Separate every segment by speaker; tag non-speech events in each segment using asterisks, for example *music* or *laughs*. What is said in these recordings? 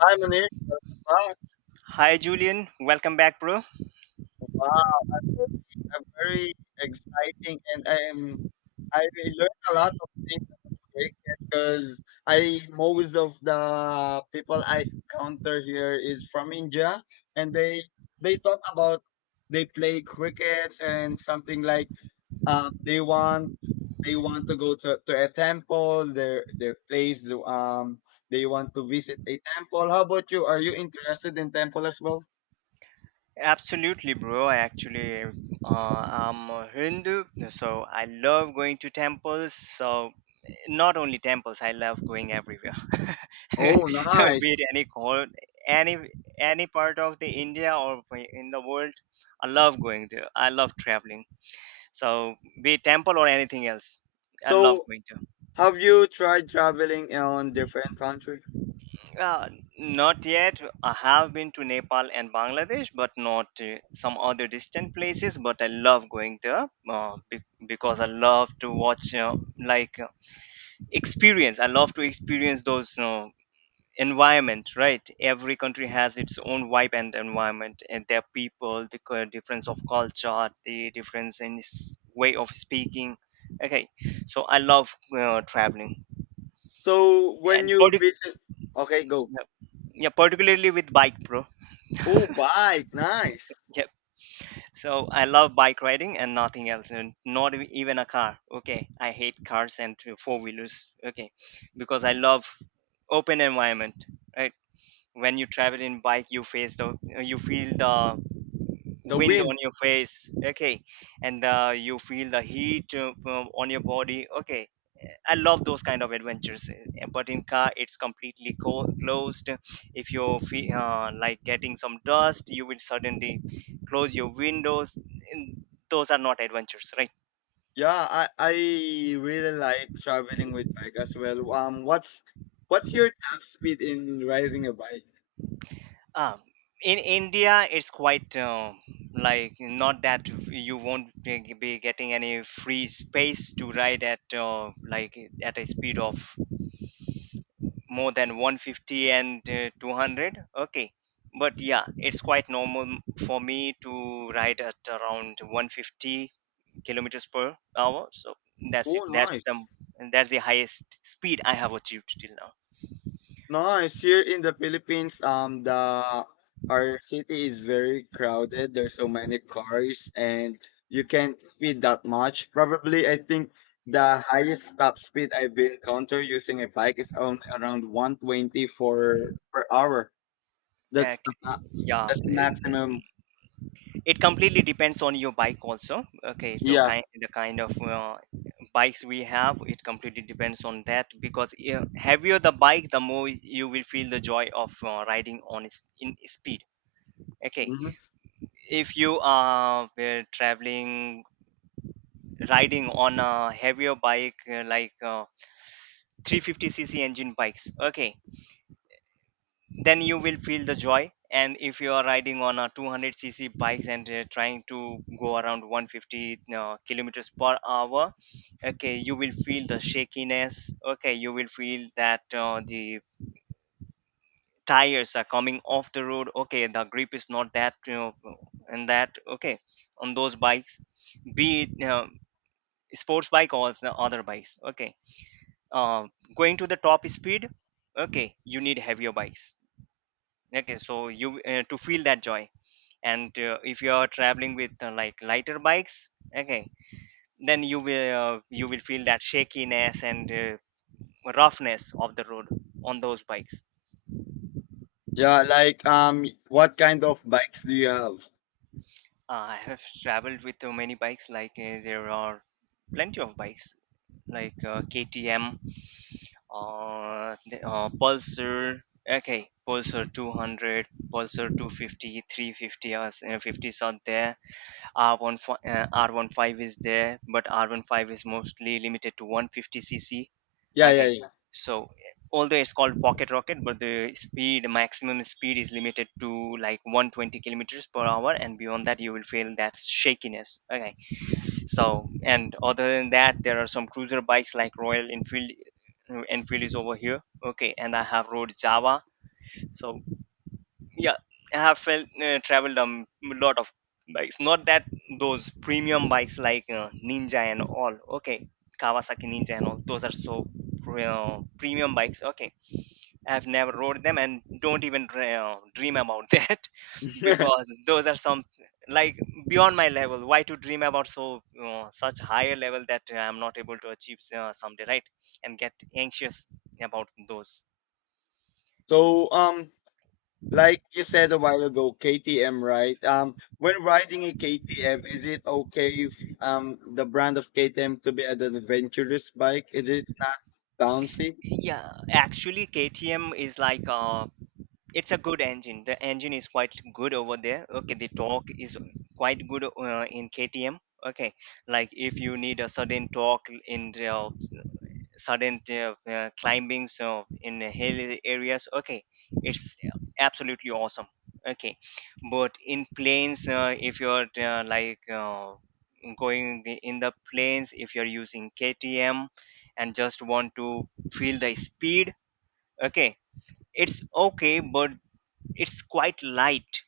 Speaker 1: Hi, Manish. Wow,
Speaker 2: Hi Julian, welcome back, bro.
Speaker 1: wow. I'm very exciting, and I am. I learned a lot of things because I most of the people I encounter here is from India, and they talk about they play crickets and something like uh, they want they want to go to a temple their place they want to visit a temple. How about you? Are you interested in temple as well?
Speaker 2: Absolutely, bro. I actually I'm a Hindu, so I love going to temples. So not only temples, I love going everywhere. *laughs*
Speaker 1: Oh, nice.
Speaker 2: Be it any cor- any any part of the India or in the world, I love going there. I love traveling. So be it temple or anything else, I love
Speaker 1: So,
Speaker 2: going to.
Speaker 1: have you tried traveling on different country?
Speaker 2: Uh, Not yet. I have been to Nepal and Bangladesh, but not some other distant places. But I love going there because I love to watch, like, experience. I love to experience those environment, right? Every country has its own vibe and environment, and their people, difference of culture, the difference in s- way of speaking. Okay, so I love traveling,
Speaker 1: So, when
Speaker 2: and
Speaker 1: you
Speaker 2: partic-
Speaker 1: visit, okay, go.
Speaker 2: yeah, yeah, particularly with bike, bro.
Speaker 1: Oh, bike, nice.
Speaker 2: Yeah, so I love bike riding and nothing else, and not e- even a car. Okay, I hate cars and four wheelers. Okay, because I love open environment. Right, when you travel in bike, you feel the
Speaker 1: The
Speaker 2: wind
Speaker 1: wind.
Speaker 2: on your face. Okay, and you feel the heat on your body. Okay, I love those kind of adventures. But in car, it's closed. If like getting some dust, you will suddenly close your windows. And those are not adventures, right?
Speaker 1: Yeah, I really like traveling with bike as well. What's your top speed in riding a bike?
Speaker 2: Um, in India, it's quite like not that you won't be getting any free space to ride at like at a speed of more than 150 and 200. Okay, but yeah, it's quite normal for me to ride at around 150 kilometers per hour. So that's it
Speaker 1: Oh,
Speaker 2: that's
Speaker 1: nice.
Speaker 2: the that's the highest speed I have achieved till now.
Speaker 1: Nice. Here in the Philippines, the our city is very crowded. There's so many cars, and you can't speed that much. Probably, I think the highest top speed I've been encounter using a bike is on around 120 for per hour.
Speaker 2: Okay,
Speaker 1: That's the ma-
Speaker 2: yeah,
Speaker 1: that's the
Speaker 2: it,
Speaker 1: maximum.
Speaker 2: it completely depends on your bike also. Okay, so
Speaker 1: Yeah.
Speaker 2: kind of bikes we have, it completely depends on that because heavier the bike, the more you will feel the joy of riding on its in speed. Okay,
Speaker 1: Hmm.
Speaker 2: if you are traveling riding on a heavier bike 350cc engine bikes, okay, then you will feel the joy. And if you are riding on a 200cc bikes and trying to go around 150 kilometers per hour, okay, you will feel the shakiness. Okay, you will feel that the tires are coming off the road. Okay, the grip is not that, you know, and that. Okay, on those bikes, be it sports bike or the other bikes, okay, uh, going to the top speed, okay, you need heavier bikes, okay, so you to feel that joy. And if you are traveling with like lighter bikes, okay, then you will feel that shakiness and roughness of the road on those bikes.
Speaker 1: Yeah. Like, what kind of bikes do you have?
Speaker 2: I have traveled with many bikes. Like there are plenty of bikes, like KTM, Pulsar. Okay, Pulsar 200, Pulsar 250, 350 or 50s are there. R15, R15 is there, but R15 is mostly limited to 150cc.
Speaker 1: Yeah,
Speaker 2: Okay,
Speaker 1: yeah,
Speaker 2: so although it's called pocket rocket, but the speed maximum speed is limited to like 120 kilometers per hour, and beyond that you will feel that shakiness. Okay, so and other than that, there are some cruiser bikes like Royal Enfield. Enfield is over here. Okay, and I have rode Java. So yeah, I have traveled a lot of bikes. Not that those premium bikes like Ninja and all. Okay, Kawasaki Ninja and all. Those are so premium bikes. Okay, I've never rode them and don't even dream about *laughs* that
Speaker 1: yeah.
Speaker 2: because those are some like beyond my level. Why to dream about so such higher level that I'm not able to achieve someday, right? And get anxious about those.
Speaker 1: *laughs* So, um. Like you said a while ago, KTM, right? When riding a KTM, is it okay if the brand of KTM to be an adventurous bike? Is it not bouncy?
Speaker 2: Yeah, actually, KTM is like it's a good engine. The engine is quite good over there. Okay, the torque is quite good in KTM. Okay, like if you need a certain torque in the sudden climbing, so in the hill areas, okay, it's absolutely awesome. Okay, but in plains, if you're going in the plains, if you're using KTM and just want to feel the speed, okay, it's okay, but it's quite light.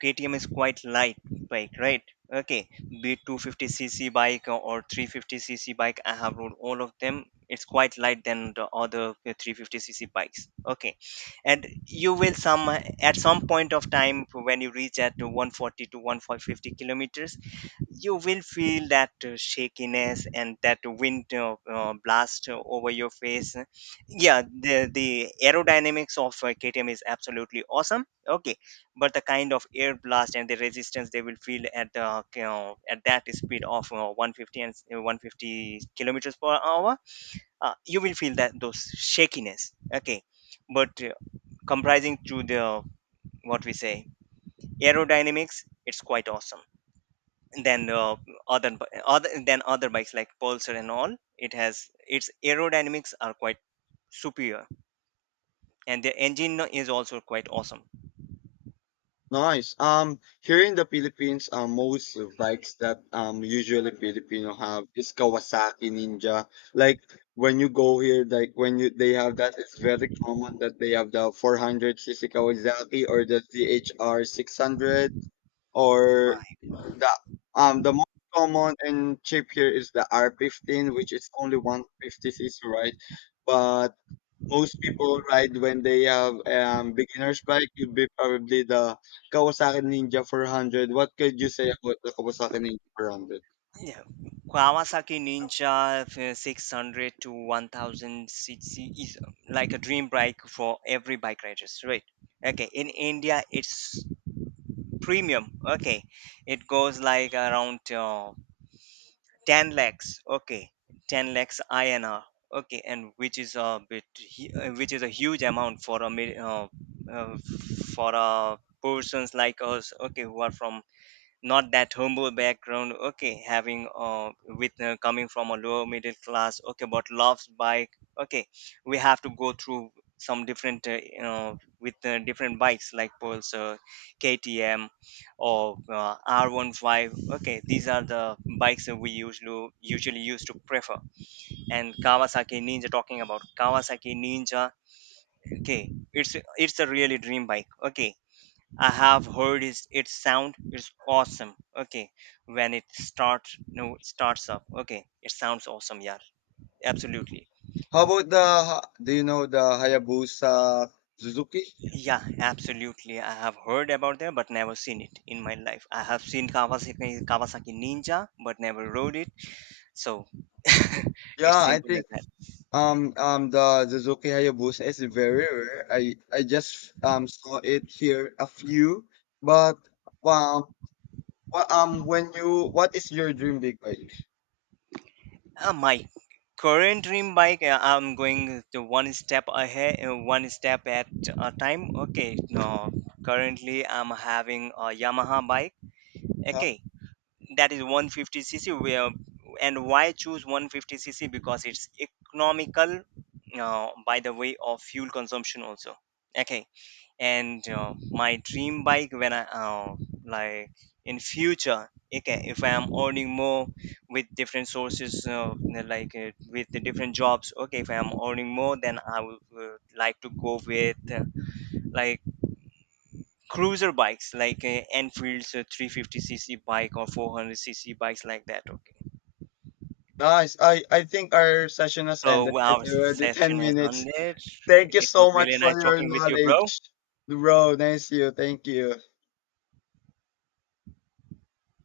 Speaker 2: KTM is quite light bike, right? Okay, be it 250cc bike or 350cc bike, I have rode all of them. It's quite light than the other 350cc bikes. Okay, and you will some at some point of time when you reach at 140 to 150 kilometers, you will feel that shakiness and that wind blast over your face. Yeah, the aerodynamics of KTM is absolutely awesome. Okay, but the kind of air blast and the resistance they will feel at the, you know, at that speed of 150 and 150 kilometers per hour, you will feel that those shakiness. Okay, but comprising to the, what we say, aerodynamics, it's quite awesome than other than other bikes like Pulsar and all. It has its aerodynamics are quite superior, and the engine is also quite awesome.
Speaker 1: Nice. Here in the Philippines, most of bikes that usually Filipino have is Kawasaki Ninja. Like when you go here, like when you they have that, it's very common that they have the 400cc Kawasaki or the CHR 600 or the most common and cheap here is the R15, which is only 150cc, right? But most people ride when they have beginner's bike. Would be probably the Kawasaki Ninja 400. What could you say about the Kawasaki Ninja 400?
Speaker 2: Yeah, Kawasaki Ninja 600 to 1000 cc is like a dream bike for every bike riders, right? Okay, in India it's premium. Okay, it goes like around 10 lakhs. Okay, 10 lakhs INR. Okay, and which is a bit which is a huge amount for a uh, for a persons like us, okay, who are from not that humble background, okay, having with coming from a lower middle class, okay, but loves bike. Okay, we have to go through some different you know, with different bikes like Pulsar, KTM or R15. Okay, these are the bikes that we usually used to prefer. And Kawasaki Ninja, talking about Kawasaki Ninja, okay, it's it's a really dream bike. Okay, I have heard is its sound is awesome. Okay, when it starts, no, it starts up. Okay, it sounds awesome. Yeah, absolutely.
Speaker 1: How about the? Do you know the Hayabusa Suzuki?
Speaker 2: Yeah, absolutely. I have heard about that, but never seen it in my life. I have seen Kawasaki Ninja, but never rode it. So *laughs* it's
Speaker 1: Yeah, I
Speaker 2: simple as
Speaker 1: think
Speaker 2: that.
Speaker 1: The Suzuki Hayabusa is very rare. I just saw it here a few, but um, when you what is your dream big bike?
Speaker 2: My current dream bike, I'm going to one step ahead, one step at a time. Okay, no, currently I'm having a Yamaha bike.
Speaker 1: Uh,
Speaker 2: Okay, that is 150cc. Where and Why choose 150cc? Because it's economical by the way of fuel consumption also. Okay, and my dream bike, when I like in future, okay, if I am earning more with different sources, with the different jobs, okay, if I am earning more, then I would like to go with like cruiser bikes like Enfield's 350cc bike or 400cc bikes like that. Okay,
Speaker 1: nice. I think our session has ended.
Speaker 2: so
Speaker 1: It's
Speaker 2: our
Speaker 1: already
Speaker 2: session
Speaker 1: ten
Speaker 2: has
Speaker 1: minutes.
Speaker 2: ended.
Speaker 1: Thank you
Speaker 2: It was
Speaker 1: so
Speaker 2: really
Speaker 1: much
Speaker 2: nice
Speaker 1: for your
Speaker 2: talking with you, bro.
Speaker 1: knowledge, bro. Nice you. Thank you.